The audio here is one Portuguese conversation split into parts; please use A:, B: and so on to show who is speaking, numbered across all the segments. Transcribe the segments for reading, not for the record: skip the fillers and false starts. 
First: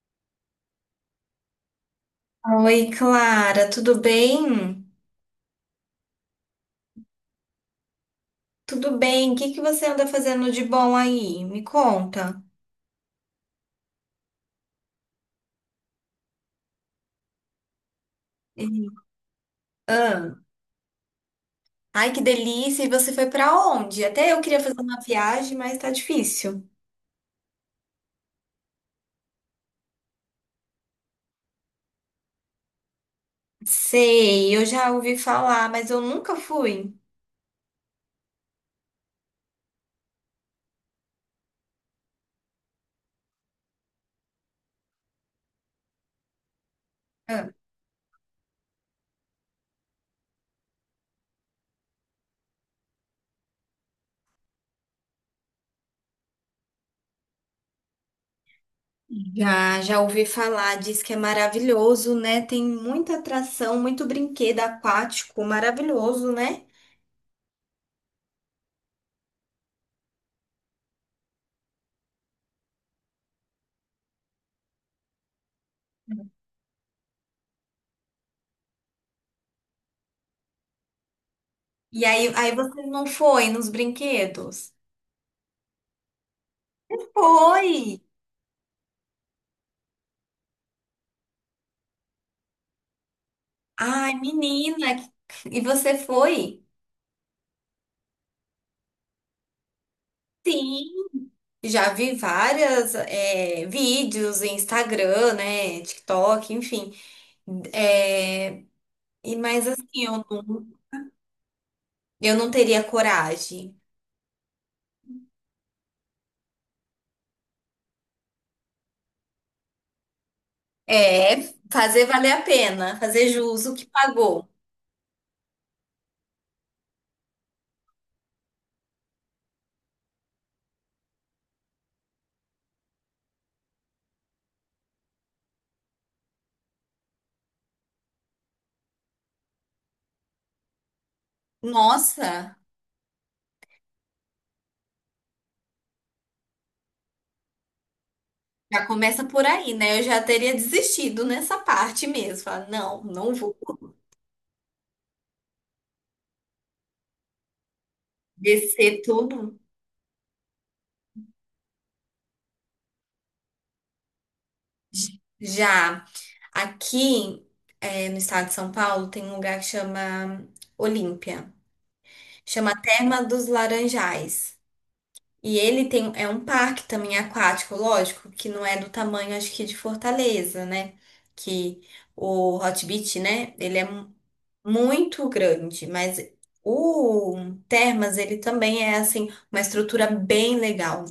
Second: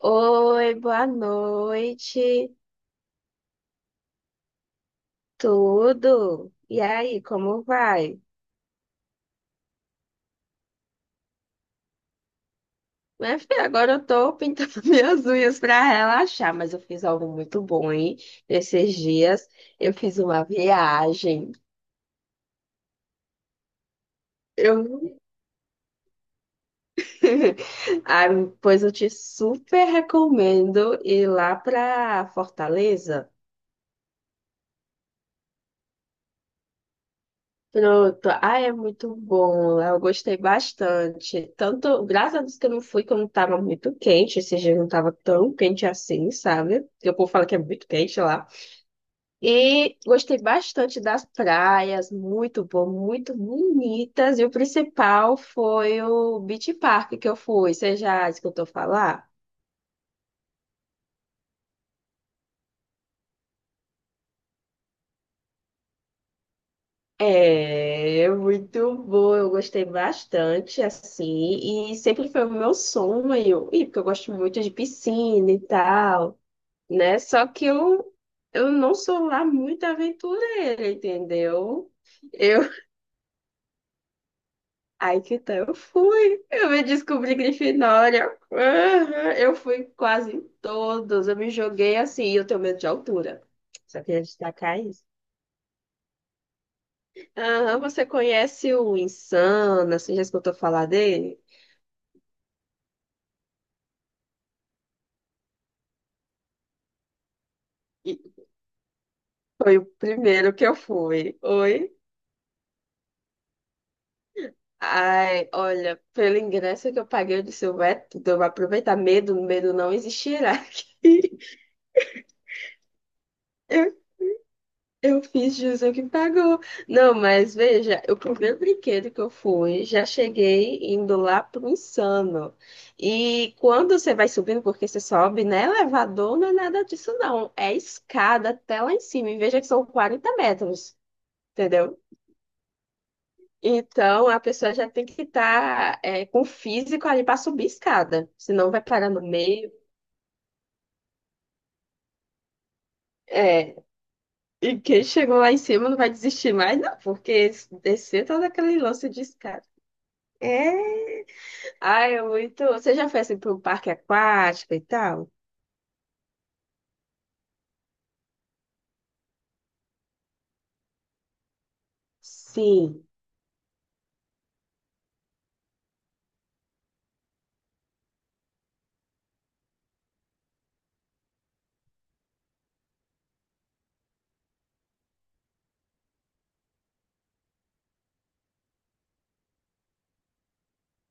A: Oi, boa noite,
B: Oi, Clara, tudo bem?
A: tudo? E aí, como vai?
B: Tudo bem. O que que você anda fazendo de bom aí? Me conta.
A: Minha filha, agora eu tô pintando minhas unhas pra relaxar, mas eu fiz algo muito bom, hein?
B: Uhum.
A: Esses dias eu fiz
B: Ah,
A: uma viagem.
B: ai, que delícia! E você foi pra onde? Até eu queria
A: Eu...
B: fazer uma viagem, mas tá difícil.
A: Ah, pois eu te super recomendo ir lá pra Fortaleza.
B: Sei, eu já ouvi falar, mas eu nunca fui.
A: Pronto. Ah, é muito bom. Lá eu gostei bastante. Tanto, graças a Deus que eu não fui quando tava muito quente. Esse dia não tava tão quente assim, sabe? Porque o povo fala
B: Ah.
A: que é muito quente lá. E gostei bastante das praias. Muito bom, muito bonitas. E o principal foi o Beach Park que eu fui. Você já escutou falar?
B: Já, já ouvi falar, diz que é maravilhoso, né? Tem muita atração, muito brinquedo aquático, maravilhoso, né?
A: É muito bom, eu gostei bastante, assim, e sempre foi o meu sonho, e porque eu gosto muito de piscina e tal, né? Só que eu não sou lá muito aventureira, entendeu?
B: E aí
A: Eu,
B: você não foi nos brinquedos?
A: aí que tá, eu fui, eu me descobri
B: Foi!
A: Grifinória. Aham, eu fui quase em todos, eu me joguei assim, e eu tenho medo de altura, só
B: Ai,
A: queria destacar
B: menina,
A: isso.
B: e você foi?
A: Aham, você conhece o Insana, você já escutou falar
B: Sim.
A: dele?
B: Já vi várias vídeos em Instagram, né, TikTok, enfim.
A: E
B: É, e mas
A: foi
B: assim,
A: o
B: eu
A: primeiro
B: não,
A: que eu fui. Oi?
B: eu não teria coragem.
A: Ai, olha, pelo ingresso que eu paguei, eu disse, eu é tudo, eu vou aproveitar. Medo, medo não existirá aqui.
B: É, fazer valer a pena, fazer jus o que
A: Eu,
B: pagou.
A: eu fiz jus ao que pagou. Não, mas veja, o primeiro brinquedo que eu fui, já cheguei indo lá pro Insano. E quando você vai subindo, porque você sobe, né? Elevador não é nada disso, não. É escada até lá em cima. E veja que são 40 metros, entendeu?
B: Nossa,
A: Então, a pessoa já tem que estar com o físico ali para subir escada, senão vai
B: já
A: parar no
B: começa por
A: meio.
B: aí, né? Eu já teria desistido nessa parte mesmo. Falar, não, não vou
A: É, e quem chegou lá em cima não vai desistir mais, não, porque descer todo aquele
B: descer
A: lance de
B: tudo.
A: escada. É, ai, é muito. Você já foi assim para um parque aquático e tal?
B: Já. Aqui, no estado de São Paulo, tem um lugar que chama Olímpia. Chama
A: Sim.
B: Terma dos Laranjais. E ele tem, é um parque também aquático, lógico, que não é do tamanho, acho que, de Fortaleza, né? Que o Hot Beach, né? Ele é muito grande, mas o Termas, ele também é, assim, uma estrutura bem legal.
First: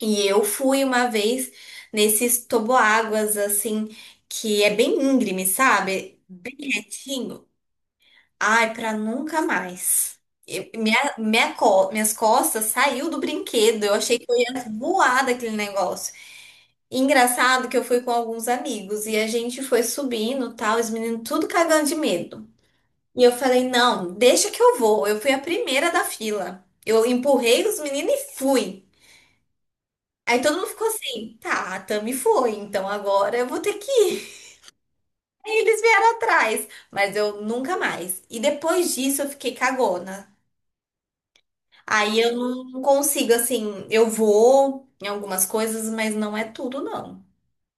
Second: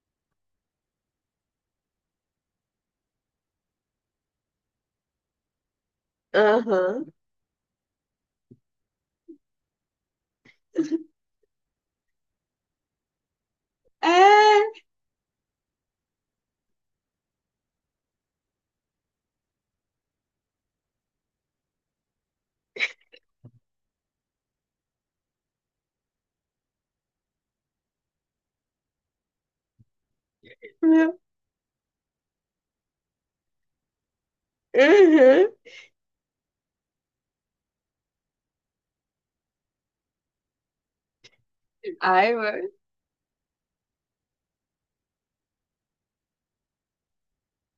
B: E eu fui uma vez nesses toboáguas, assim, que é bem íngreme, sabe? Bem
A: Aham.
B: retinho. Ai, pra nunca mais. Minhas costas saiu do brinquedo. Eu achei que eu ia
A: É,
B: voar daquele negócio. E engraçado que eu fui com alguns amigos e a gente foi subindo, tal, os meninos tudo cagando de medo. E eu falei, não, deixa que eu vou. Eu fui a primeira da fila. Eu empurrei os meninos e fui. Aí todo mundo ficou
A: meu.
B: assim, tá, a Tami foi, então agora eu vou ter que ir.
A: Uhum.
B: Aí eles vieram atrás, mas eu nunca mais. E depois disso eu fiquei cagona. Aí eu
A: Ai, mano.
B: não consigo, assim, eu vou em algumas coisas, mas não é tudo, não.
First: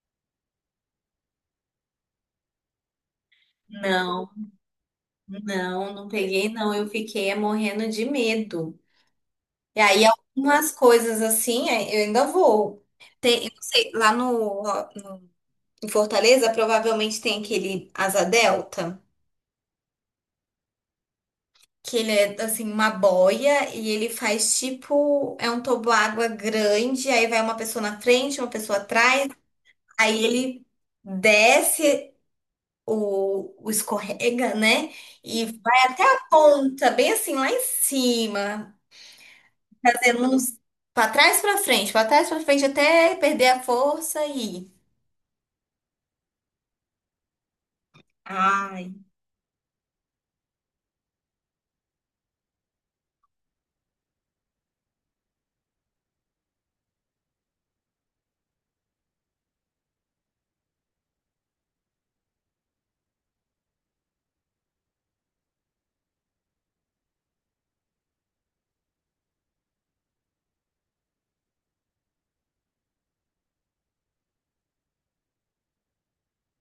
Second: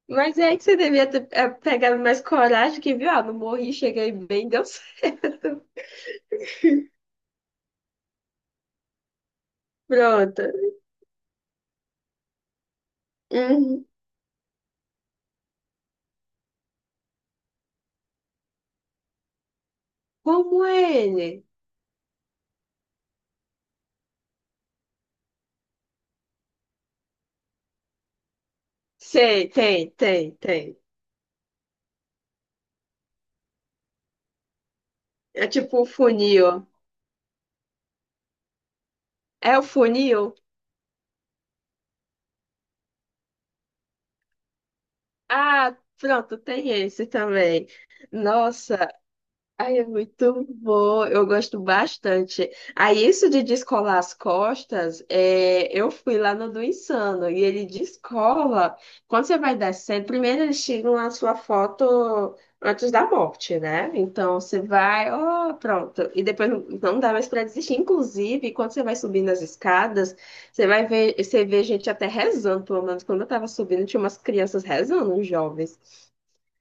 A: Mas é que você devia ter é, pegado mais coragem que viu, ah, não morri, cheguei
B: Não,
A: bem, deu certo.
B: não, não peguei, não. Eu fiquei morrendo de medo. E aí
A: Pronto.
B: algumas coisas assim, é, eu ainda vou. Tem, eu não
A: Uhum.
B: sei, lá no, em Fortaleza provavelmente tem aquele Asa Delta.
A: Como é ele?
B: Que ele é assim uma boia e ele faz tipo é um toboágua grande, aí vai uma pessoa na frente, uma pessoa atrás,
A: Sei, tem,
B: aí
A: tem,
B: ele
A: tem.
B: desce o escorrega, né? E
A: É tipo o
B: vai até a
A: funil.
B: ponta, bem assim lá em cima,
A: É o
B: fazendo
A: funil?
B: uns para trás para frente, para trás para frente até perder a força e
A: Ah, pronto, tem esse também. Nossa.
B: ai,
A: Ai, é muito bom, eu gosto bastante. Aí, isso de descolar as costas, é, eu fui lá no do Insano, e ele descola, quando você vai descendo, primeiro eles tiram a sua foto antes da morte, né? Então, você vai, ó, pronto, e depois não, não dá mais para desistir. Inclusive, quando você vai subindo as escadas, você vai ver, você vê gente até rezando, pelo menos quando eu tava subindo, tinha umas crianças rezando, uns jovens.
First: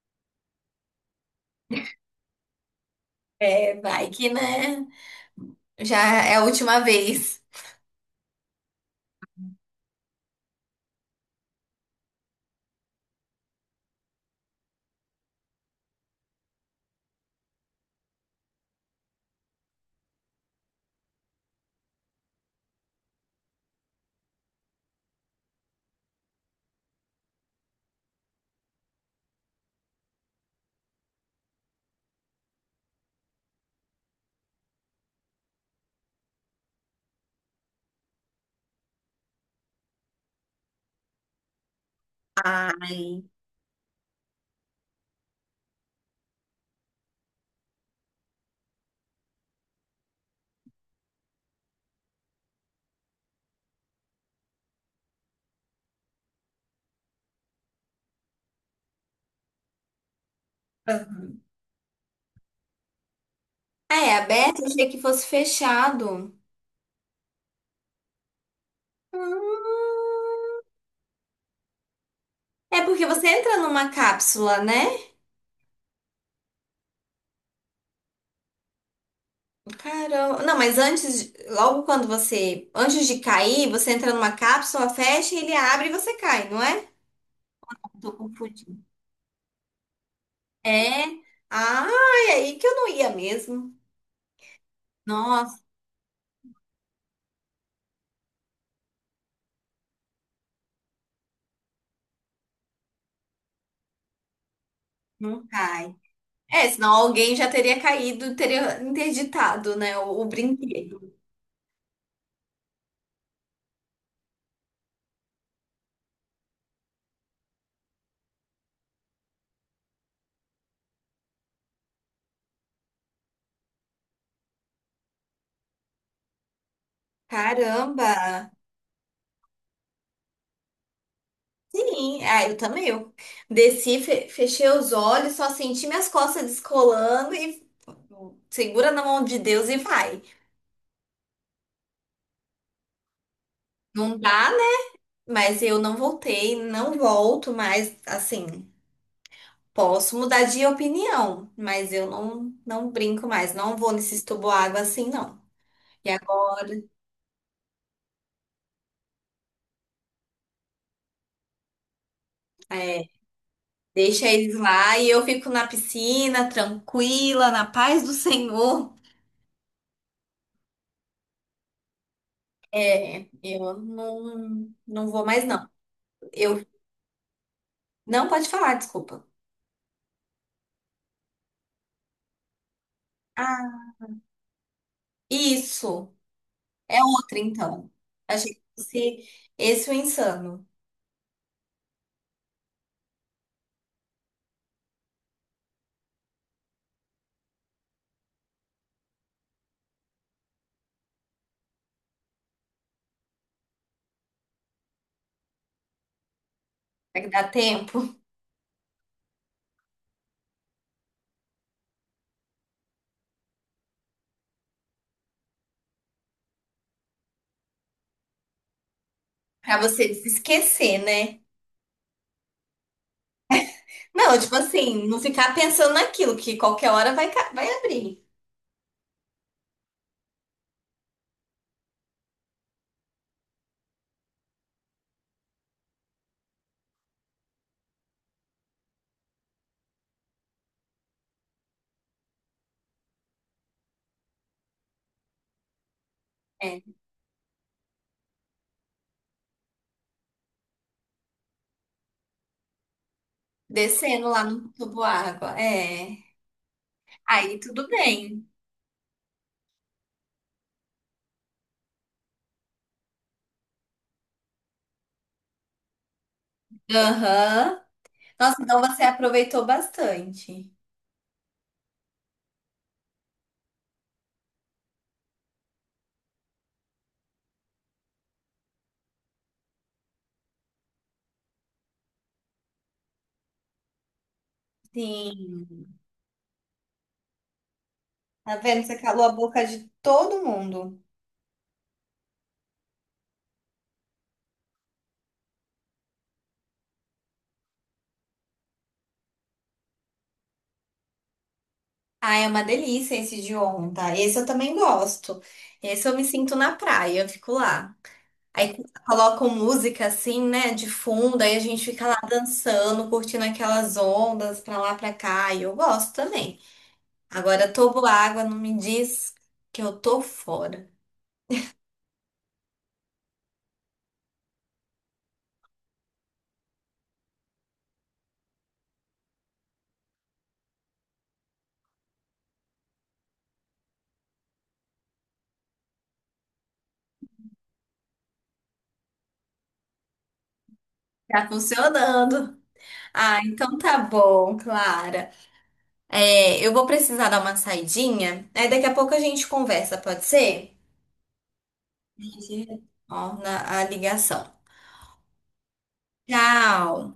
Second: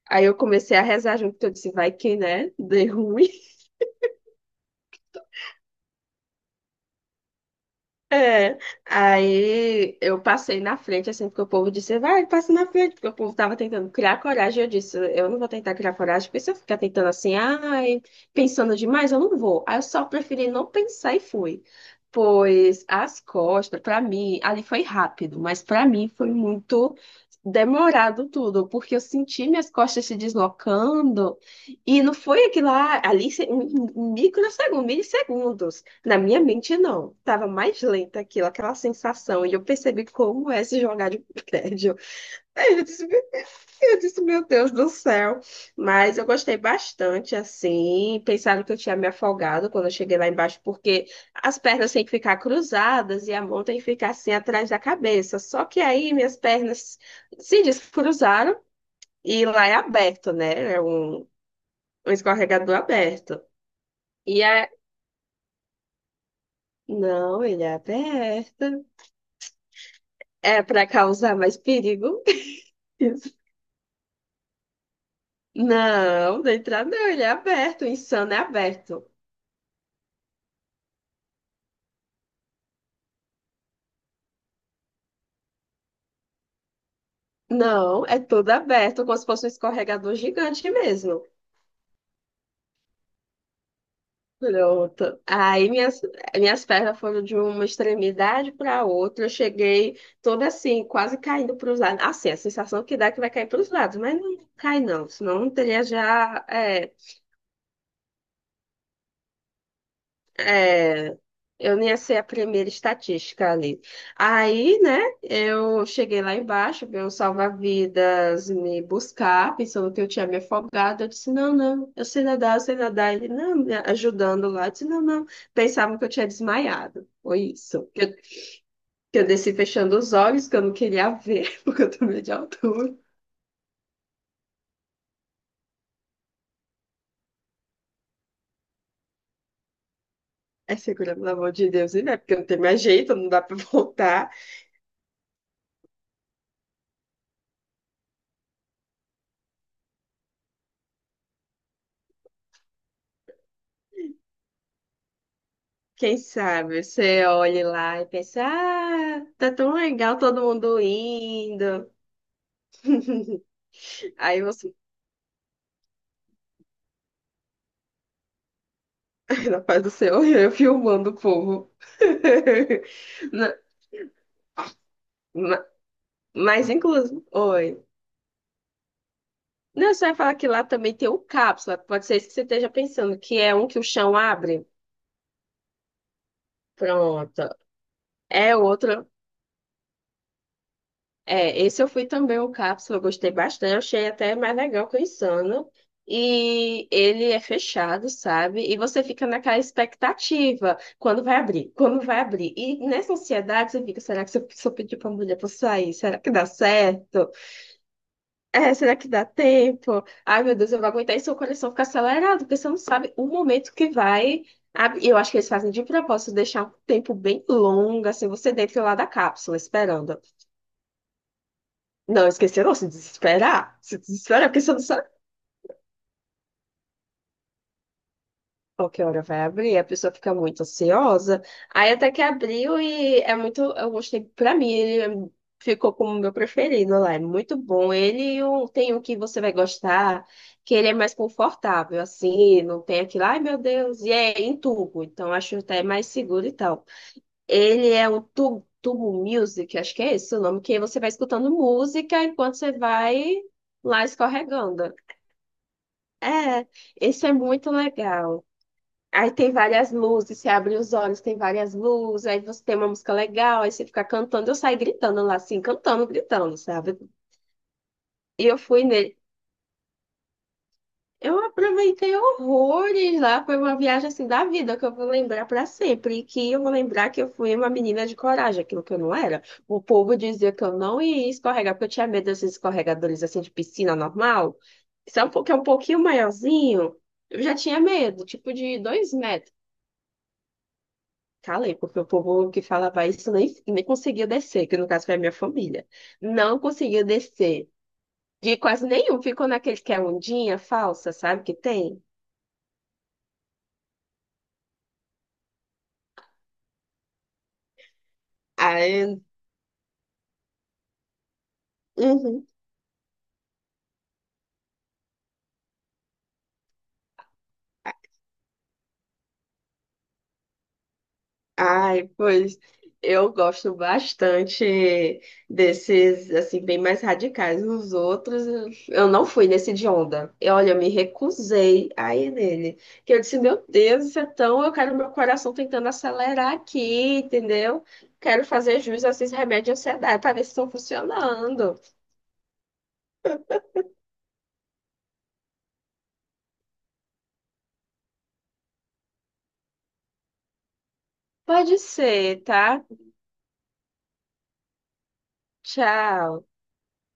A: Aí eu comecei a rezar junto, eu disse, vai que, né, dê ruim.
B: é, vai que né? Já é a última vez.
A: É, aí eu passei na frente, assim, porque o povo disse, vai, passa na frente, porque o povo tava tentando criar coragem, eu disse, eu não vou tentar criar coragem, porque se eu ficar tentando assim, ai, pensando demais, eu não vou. Aí eu só preferi não pensar e fui. Pois as costas, pra mim, ali foi rápido, mas pra mim foi muito demorado tudo, porque eu senti minhas costas se deslocando, e não foi aquilo lá, ali, em em microsegundos, milissegundos. Na minha mente, não. Tava mais lenta aquilo, aquela sensação. E eu percebi como é se jogar de prédio. Aí eu disse, "Meu
B: Ai.
A: Deus", eu disse, meu Deus do céu. Mas eu gostei bastante, assim. Pensaram que eu tinha me afogado quando eu cheguei lá embaixo, porque as pernas têm que ficar cruzadas e a mão tem que ficar assim atrás da cabeça. Só que aí minhas pernas se descruzaram e lá é aberto, né? É um escorregador aberto.
B: Ah, é
A: E
B: aberto, eu
A: a...
B: achei que fosse fechado.
A: Não, ele é aberto.
B: Ah.
A: É para causar mais perigo?
B: É porque você
A: Isso.
B: entra numa cápsula, né?
A: Não, da entrada não, ele é aberto, o Insano é aberto.
B: Caramba. Não, mas antes, logo quando você, antes de cair, você entra numa cápsula, fecha, ele abre e você cai, não é?
A: Não,
B: Tô
A: é todo
B: confundindo.
A: aberto, como se fosse um escorregador gigante
B: É.
A: mesmo.
B: Ah, é aí que eu não ia mesmo.
A: Pronto.
B: Nossa,
A: Aí minhas, minhas pernas foram de uma extremidade para outra. Eu cheguei toda assim, quase caindo para os lados. Assim, a sensação que dá é que vai cair para os lados, mas não cai não, senão
B: não
A: eu teria
B: cai.
A: já
B: É,
A: é,
B: senão alguém já teria caído, teria interditado, né, o brinquedo.
A: É, eu não ia ser a primeira estatística ali. Aí, né, eu cheguei lá embaixo, veio um salva-vidas me buscar, pensando que eu tinha me afogado. Eu disse, não, não, eu sei nadar, eu sei nadar. Ele, não, me ajudando lá. Eu disse, não, não. Pensavam que eu tinha desmaiado. Foi isso.
B: Caramba.
A: Que eu desci fechando os olhos, que eu não queria ver, porque eu tô
B: Sim,
A: meio de
B: ah, eu também.
A: altura.
B: Eu desci, fechei os olhos, só senti minhas costas descolando e segura na mão de Deus e vai.
A: É segura, pelo amor de Deus, e não é porque eu não tenho mais jeito, não dá pra
B: Não
A: voltar.
B: dá, né? Mas eu não voltei, não volto mais, assim, posso mudar de opinião, mas eu não, não brinco mais, não vou nesses tubo água assim, não. E
A: Quem
B: agora,
A: sabe você olhe lá e pensa, ah, tá tão legal todo mundo indo.
B: é, deixa
A: Aí
B: eles
A: você,
B: lá e eu fico na piscina, tranquila, na paz do Senhor.
A: na paz do céu, eu filmando o povo.
B: É,
A: Na-
B: eu não, não vou mais,
A: ma-
B: não. Eu
A: Mas, inclusive, oi.
B: não pode falar, desculpa.
A: Não, você vai falar que lá também tem o cápsula. Pode ser isso que você esteja pensando, que é um que o
B: Ah,
A: chão abre.
B: isso. É outra,
A: Pronto.
B: então.
A: É
B: Achei que
A: outro.
B: fosse esse o insano.
A: É, esse eu fui também o Cápsula, eu gostei bastante, eu achei até mais legal que o Insano. E ele é fechado, sabe? E você fica naquela expectativa, quando vai abrir, quando vai abrir. E nessa ansiedade você fica, será que se eu, se eu pedir pra mulher pra sair, será que dá
B: Será que
A: certo?
B: dá tempo?
A: É, será que dá tempo? Ai, meu Deus, eu vou aguentar e seu coração fica acelerado, porque você não sabe o momento que vai abrir. Eu acho que eles fazem de propósito deixar um tempo bem longo, assim, você dentro lá da cápsula,
B: Pra você
A: esperando.
B: se esquecer, né?
A: Não, esquecer não, se desesperar. Se
B: Não,
A: desesperar,
B: tipo
A: porque você não
B: assim,
A: sabe
B: não ficar pensando naquilo, que qualquer hora vai, vai abrir.
A: qual que hora vai abrir, a pessoa fica muito ansiosa. Aí até que abriu e é muito. Eu gostei, pra mim, ele ficou como o meu preferido lá. É muito bom. Ele e o- tem um que você vai gostar, que ele é mais confortável, assim, não tem aquilo, ai meu Deus, e é em tubo, então acho até mais seguro e
B: É.
A: tal. Ele é o tubo, tubo Music, acho que é esse o nome, que você vai escutando música enquanto você vai lá
B: Descendo lá no
A: escorregando.
B: tubo água. É.
A: É, isso é
B: Aí
A: muito
B: tudo
A: legal.
B: bem.
A: Aí tem várias luzes, você abre os olhos, tem várias luzes, aí você tem uma música legal, aí você fica cantando, eu saí gritando lá, assim, cantando, gritando, sabe?
B: Aham.
A: E eu
B: Nossa, então
A: fui
B: você
A: nele.
B: aproveitou bastante.
A: Eu aproveitei horrores lá, foi uma viagem assim da vida que eu vou lembrar para sempre, e que eu vou lembrar que eu fui uma menina de coragem, aquilo que eu não era. O povo dizia que eu não ia escorregar, porque eu tinha medo desses escorregadores assim de piscina normal, que é um
B: Sim.
A: pouquinho maiorzinho. Eu já tinha medo, tipo
B: Tá
A: de
B: vendo? Você
A: dois
B: calou a
A: metros.
B: boca de todo mundo.
A: Calei, porque o povo que falava isso nem conseguia descer, que no caso foi a minha família. Não conseguia descer. De quase nenhum. Ficou naquele que é ondinha falsa, sabe que tem?
B: Ah, é uma delícia esse de onda. Esse eu também gosto. Esse eu me sinto na praia, eu fico lá. Aí
A: Aí,
B: colocam música assim, né, de fundo, aí a gente fica lá
A: uhum.
B: dançando, curtindo aquelas ondas pra lá, pra cá, e eu gosto também. Agora, tobo água, não me diz que eu tô fora.
A: Ai, pois eu gosto bastante desses, assim, bem mais radicais. Os outros, eu não fui nesse de onda. E olha, eu me recusei a ir nele. Que eu disse, meu Deus, isso é tão. Eu quero meu coração tentando acelerar aqui, entendeu? Quero fazer jus a esses remédios de ansiedade para ver se estão
B: Tá
A: funcionando.
B: funcionando. Ah, então tá bom, Clara. É, eu vou precisar dar uma saidinha, aí daqui a pouco a gente conversa, pode ser?
A: Pode
B: A
A: ser,
B: gente
A: tá?
B: retorna a ligação.
A: Tchau.
B: Tchau!